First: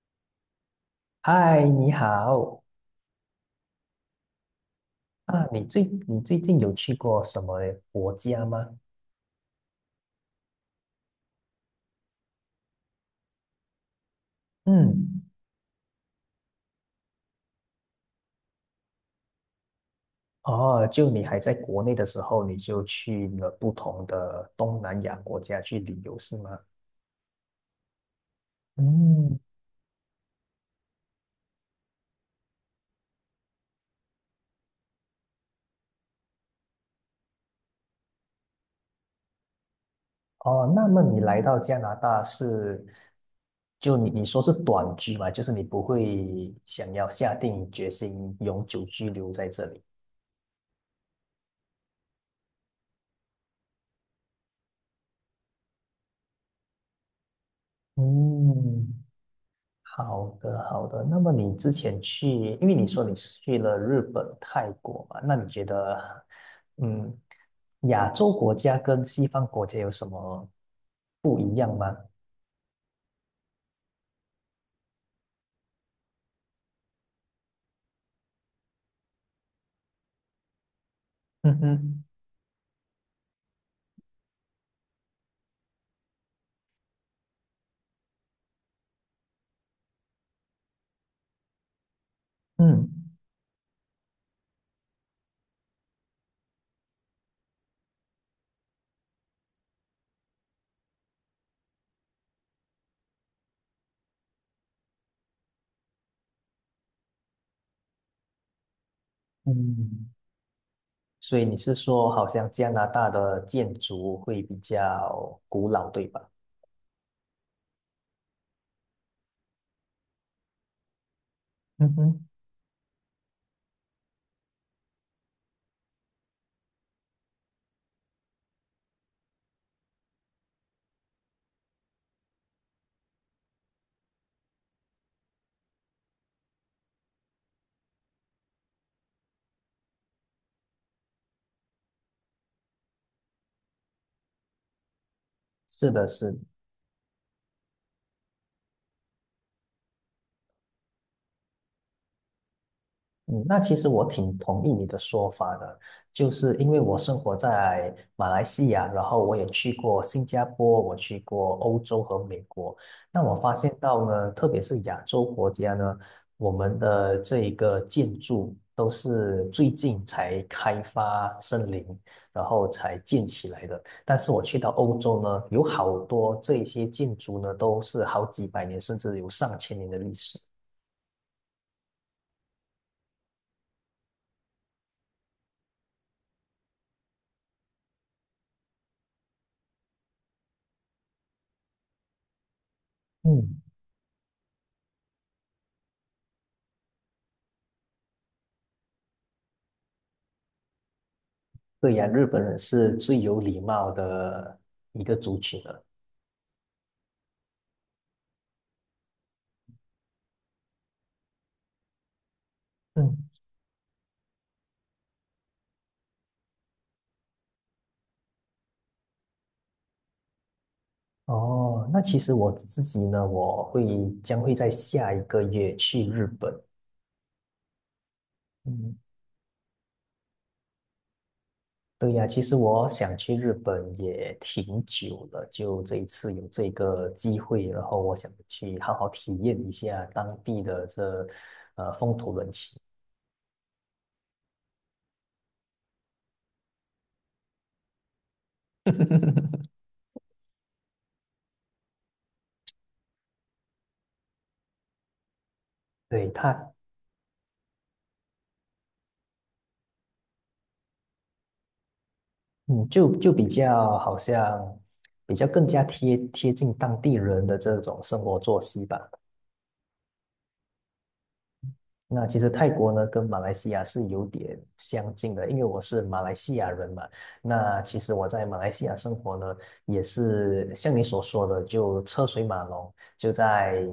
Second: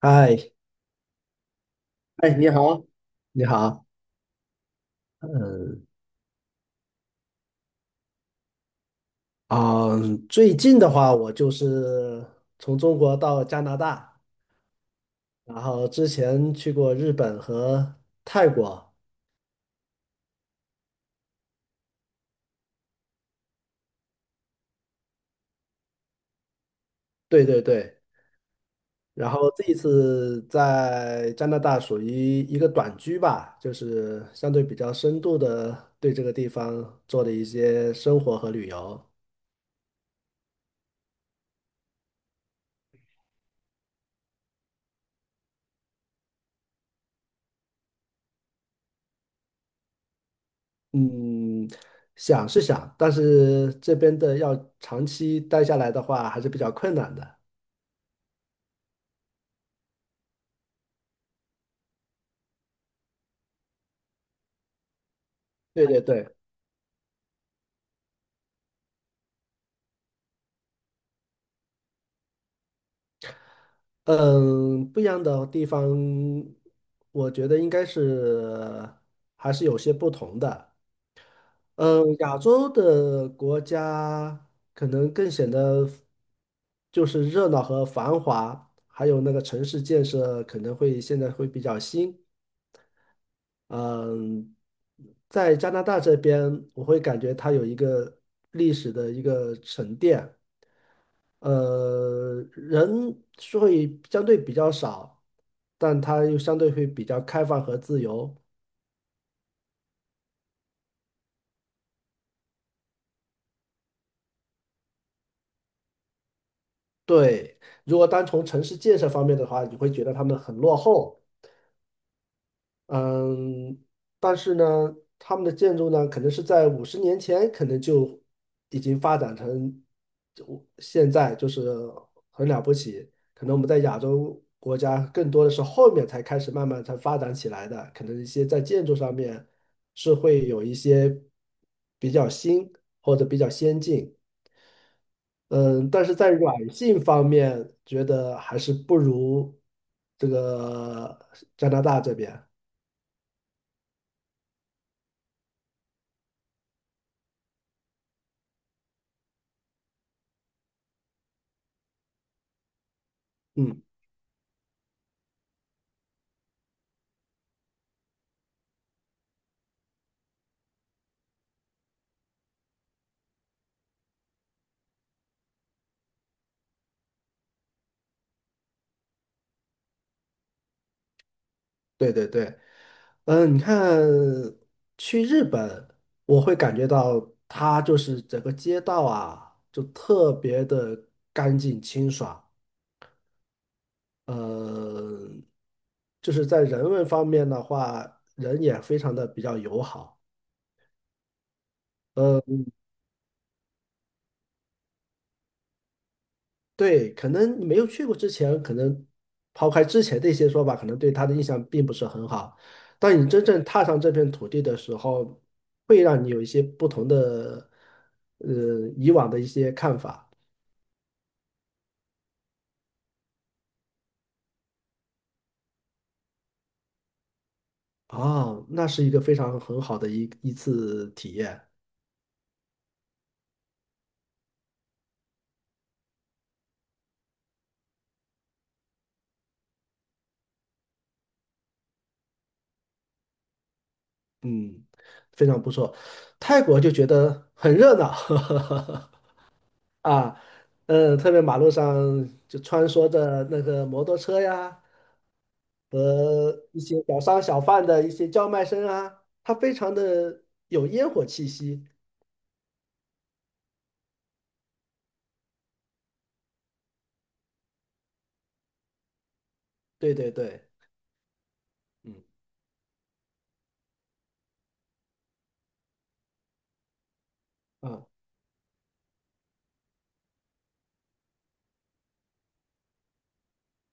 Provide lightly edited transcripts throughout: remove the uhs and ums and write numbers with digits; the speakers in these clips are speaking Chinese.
嗨，嗨，你哎，你好好，你好，啊！你最嗯你最近有去过什么国家吗？啊，最近的话，我就是从中国到加拿大，嗯，然后之前去过日本和泰国。哦，就你还在国内的时候，你就去了不同的东南亚国家去旅游，是吗？对对对，然嗯，后这一次在加拿大属于一个短居吧，就是相对比较深度的对这个地方做的一些生活和旅游。哦，那么你来到加拿大是，就你说是短居嘛，就是你不会想要下定决心永久居留在这里。嗯，想是想，但是这边的要长期待下来的话，还是比较困难的。嗯。好的，好的。那么你之前去，因为你说你是去了日本、泰国嘛，那你觉对对得，对。嗯，亚洲国家跟西方国家有什么不一样吗？嗯，不一样的地方，我觉得应该是还是有些不同的。嗯哼，嗯，亚洲的国家可能更显得就是热闹和繁华，还有那个城市建设可能会现在会比较新。嗯嗯，在加拿大这边，我会感觉它有一个历史的一个沉淀。人是会相对比较少，但它又相对会比较开放和自由。嗯。所以你是说，好像加拿大的建筑会比较古老，对吧？对，如果单从城市建设方面的话，你会觉得他们很落后。嗯哼，嗯，但是呢，他们的建筑呢，可能是在50年前，可能就已经发展成就现在，就是很了不起。可能我们在亚洲国家，更多的是后面才开始慢慢才发展起来的。可能一些在建筑上面是会有一些比较新或者比较先进，嗯，是但的，是在是的。软性方面，觉得还是不如这个加拿大这边。嗯，那其实我挺同意你的说法的，就是因为我生活在马来西亚，然后我也去过新加坡，我去过欧洲和美国。那我发现嗯。到呢，特别是亚洲国家呢，我们的这一个建筑都是最近才开发森林，然后才建起来的。但是我去到欧洲呢，有好多这一些建筑呢，都是好几百年甚至有上千年的历史。对对对，嗯，你看去日本，我会感觉到它就是整个街道啊，就特别的干净清爽。嗯，呃，就是在人文方面的话，人也非常的比较友好。对呀，日本人是最有礼貌的一个族群了。对，可能你没有去过之前，可能抛开之前的一些说法，可能对他的印象并不是很好。当嗯，你真正踏上这片土地的时候，会让你有一些不同的，呃，以往的一些看法。哦，那其实我自己呢，我会将会在下一个月去日本。啊，那嗯，是一个非常很好的一次体验。对呀，其实我想去日本也挺久了，就这一次有这个机会，然后我想去好好体验一下当地的这风土人情。嗯，非常不错。泰国就觉得很热闹，啊，嗯，特别马路上就穿梭着那个摩托车呀，对，和它，一些小商小贩的一些叫卖声啊，它非常的有烟火气息。嗯，就就比较好像比较更加贴近当地人的这种生活作息吧。对对对，那嗯其实泰国呢跟马来西亚是有点相近的，因为我是马来西亚人嘛。那其啊实我在马来西亚生活呢，也是像你所说的，就车水马龙，就在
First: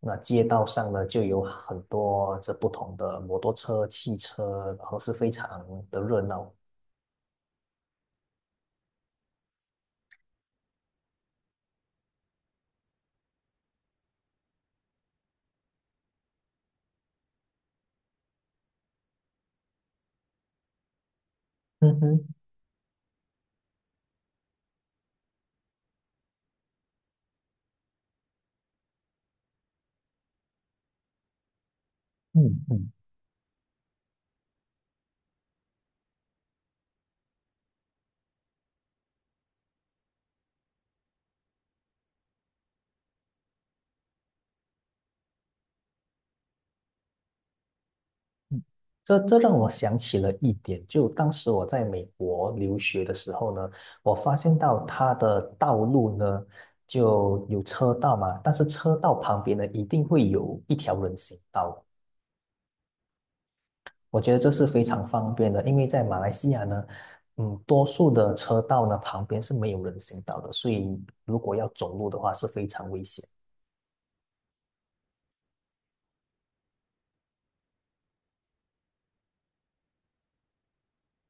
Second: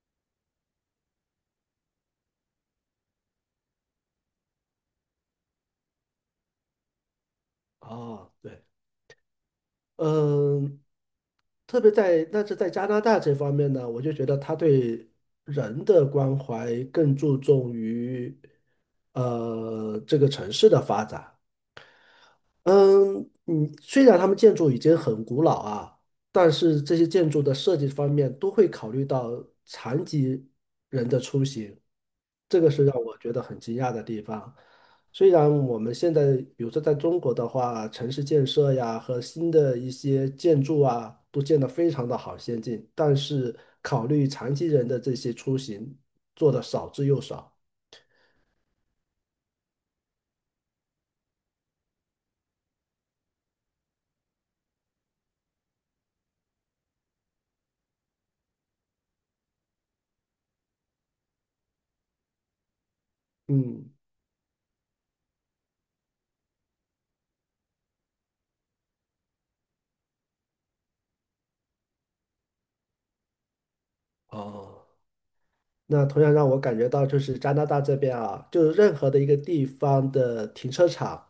那街道上呢，就有很多这不同的摩托车、汽车，然后是非常的热闹。哦对。嗯，特别在但是在加拿大这方面呢，我就觉得他对人的关怀更注重于这个城市的发展。嗯哼，嗯，嗯，虽然他们建筑已经很古老啊，但是这些建筑的设计方面都会考虑到残疾人的出行，这嗯个是嗯。让我觉得很惊讶的地方。虽然我们现在，比如说在中国的话，城市建设呀和新的一些建筑啊，都建得非常的好先进，但是考虑残疾人的这些出行做的少之又少。这这让我想起了一点，就当时我在美国留学的时候呢，我发现到它的道路呢就有车道嘛，但是车道旁边呢一定会有一条人行道，嗯。我觉得这是非常方便的，因为在马来西亚呢，嗯，多数的车道呢旁边是没有人行道的，所以如果要走路的话是非常危险。哦。那同样让我感觉到，就是加拿大这边啊，就是任何的一个地方的停车场，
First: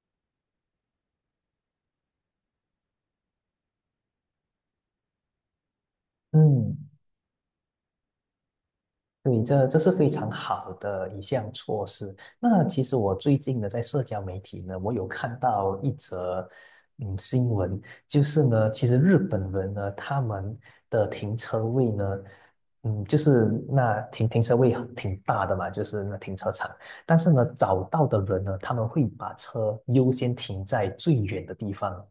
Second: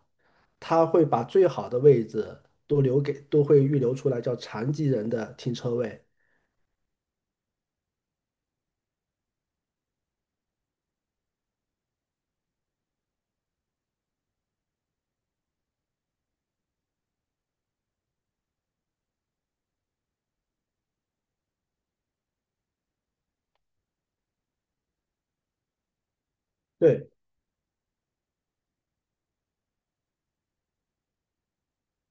它会把最好的位置都留给，都会预留出来，叫残疾人的停车位。嗯。对，这这是非常好的一项措施。那其实我最近呢，在社交媒体呢，我有看到一则嗯新闻，就是呢，其实日本人呢，他们的停车位呢，嗯，就是那停车位挺大的嘛，就是那停车场，对。但是呢，找到的人呢，他们会把车优先停在最远的地方，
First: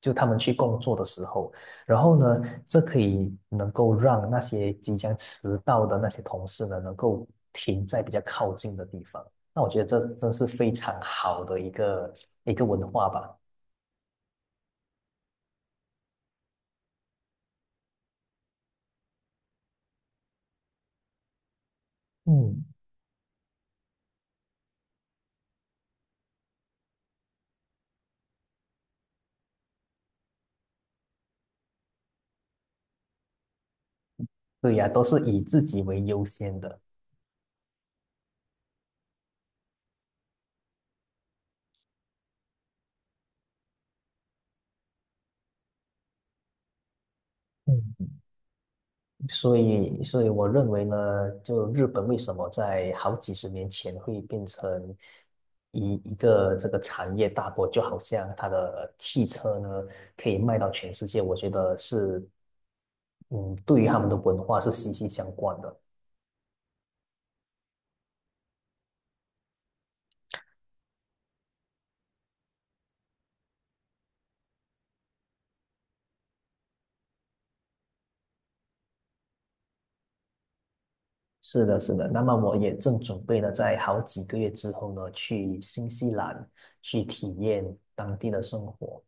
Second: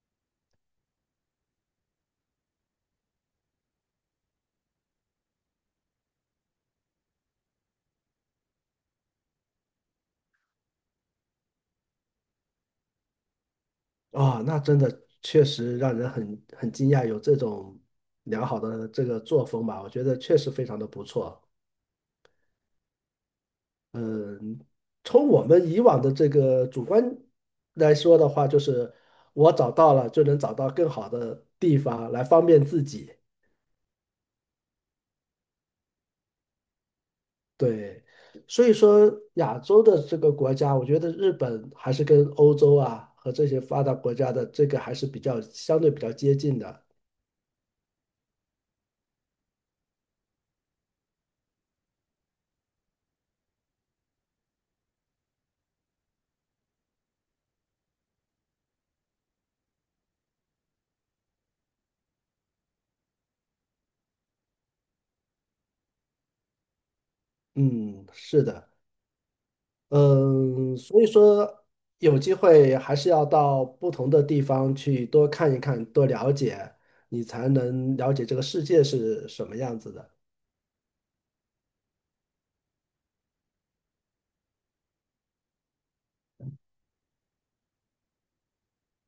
就他们去工作的时候。然后呢，这可以能够让那些即将迟到的那些同事呢，能够停在比较靠近的地方。那我觉得这真是非常好的一个文化吧。啊，那真的确实让人很惊讶，有这种良好的这个作风吧，我觉得确实非常的不错。嗯，从我们以往的这个主观来说的话，就是我找到了就能找到更好的地方来方便自己。对呀，都是以自己为优先的。对，所以说亚洲的这个国家，我觉得日本还是跟欧洲啊和这些发达国家的这个还是比较相对比较接近的。嗯，所以，所以我认为呢，就日本为什么在好几十年前会变成一个这个产业大国，就好像它的汽车呢可以卖到全世界，我觉得是嗯，对于他们的文化是息息相关的。嗯，是的。嗯，所以说有机会还是要到不同的地方去多看一看，多了解，你才能了解这个世界是什么样子的。是的，是的。那么我也正准备呢，在好几个月之后呢，去新西兰去体验当地的生活。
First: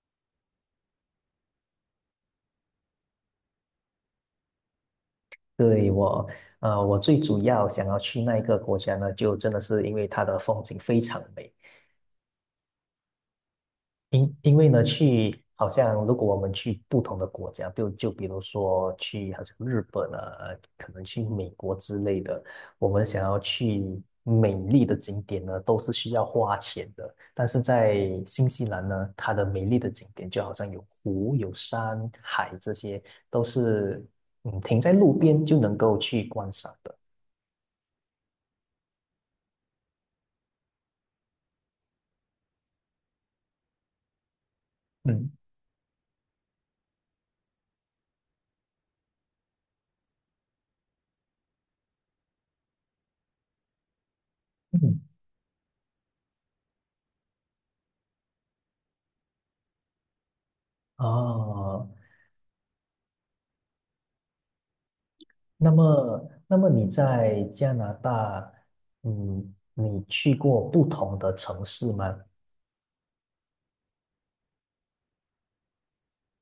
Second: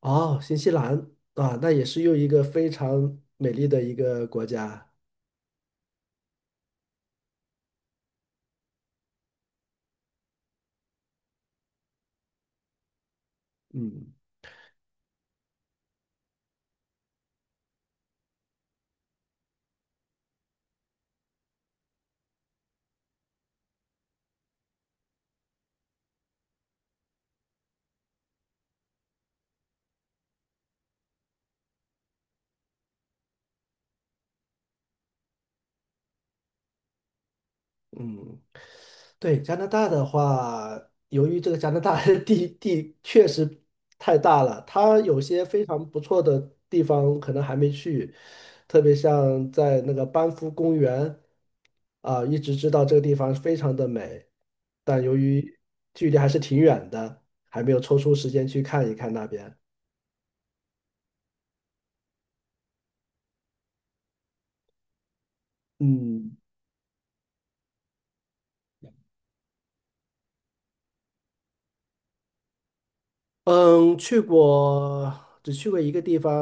哦，新西兰啊，那也是又一个非常美丽的一个国家。对，我，我最主要想要去那一个国家呢，就真的是因为它的风景非常美，嗯。因因为呢，去好像如果我们去不同的国家，就比如说去好像日本啊，可能去美国之类的，我们想要去美丽的景点呢，都是需要花钱的。但是在新西兰呢，它的美丽的景点就好像有湖、有山、海这些，都是嗯停在路边就能够去观赏的。嗯，对，加拿大的话，由于这个加拿大的 地确实太大了，它有嗯些非常不错的地方可能还没去，特别像在那个班夫公园啊，一直知道这个地方非常的美，嗯，但由于距离还是挺远的，还没有抽出时间去看一看那边。哦，那么，嗯那么你在加拿大，嗯，你去过不同的城市吗？嗯，去过，只去过一个地方，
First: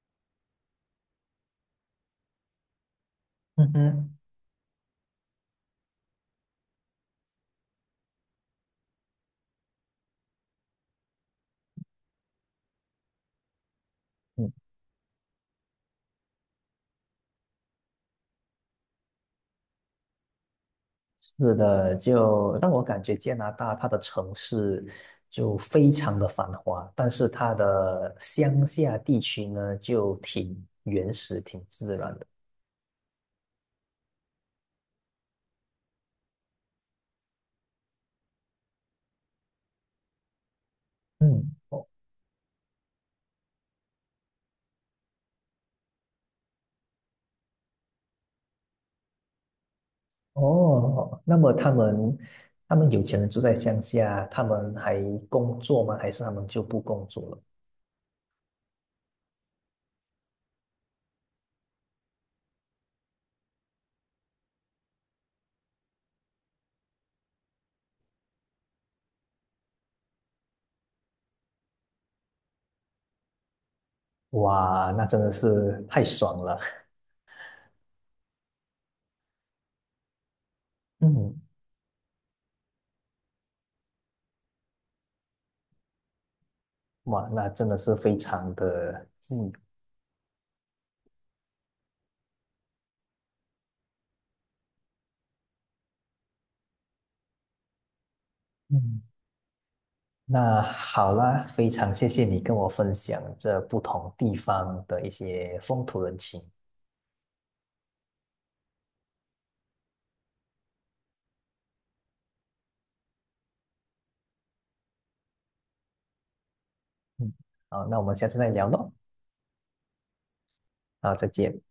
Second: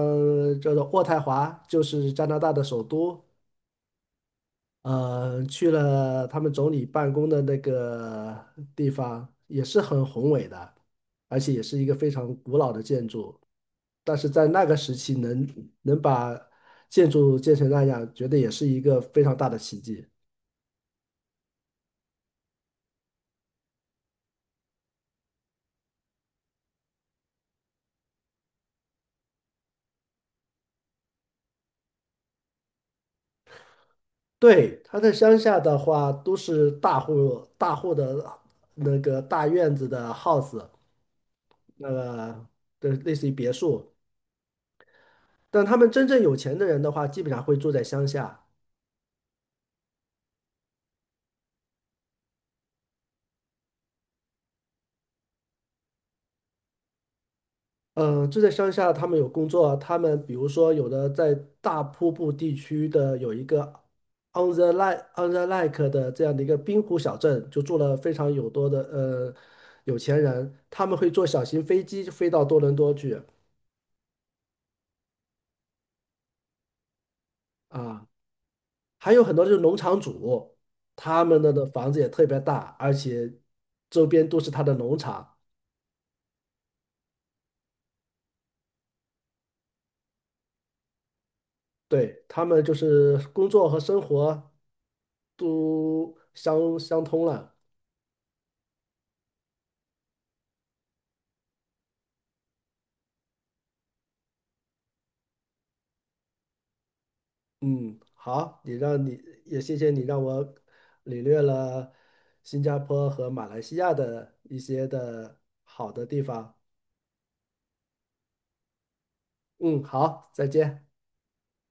叫做渥太华，就是加拿大的首都。嗯哼，去了他们总理办公的那个地方，也是很宏伟的，而且也是一个非常古老的建筑。但是在嗯，那个时期能把建筑建成那样，觉得也是一个非常大的奇迹。是的，就让我感觉加拿大它的城市就非常的繁华，但是它的乡下地区呢就挺原始、挺自然的。对，他在乡下的话，都是大户大户的那个大院子的 house，嗯，哦，那个的类似于别墅。但他们真正有钱的人的话，基本上会住在乡下。哦，那么他们他们有钱人住在乡下，他们还工作吗？还是他们就不工作了？住在乡下，他们有工作啊，他们比如说有的在大瀑布地区的有一个 On the Lake 的这样的一个滨湖小镇，就住了非常有多的有钱人，他们会坐小型飞机飞到多伦多去哇，那真的是太爽了！啊，还有很多就是农场主，他嗯，们的的房子也特别大，而且周边都是他的农场，哇，那真的是非常的近。对，他们就是工作和生活都相通了。嗯，那好啦，非常谢谢你跟我分享这不同地方的一些风土人情。嗯，好，你也谢谢你让我领略了新加坡和马来西亚的一些的好的地方。嗯，好，那我们下次再聊喽。嗯，好，再见。好，再见。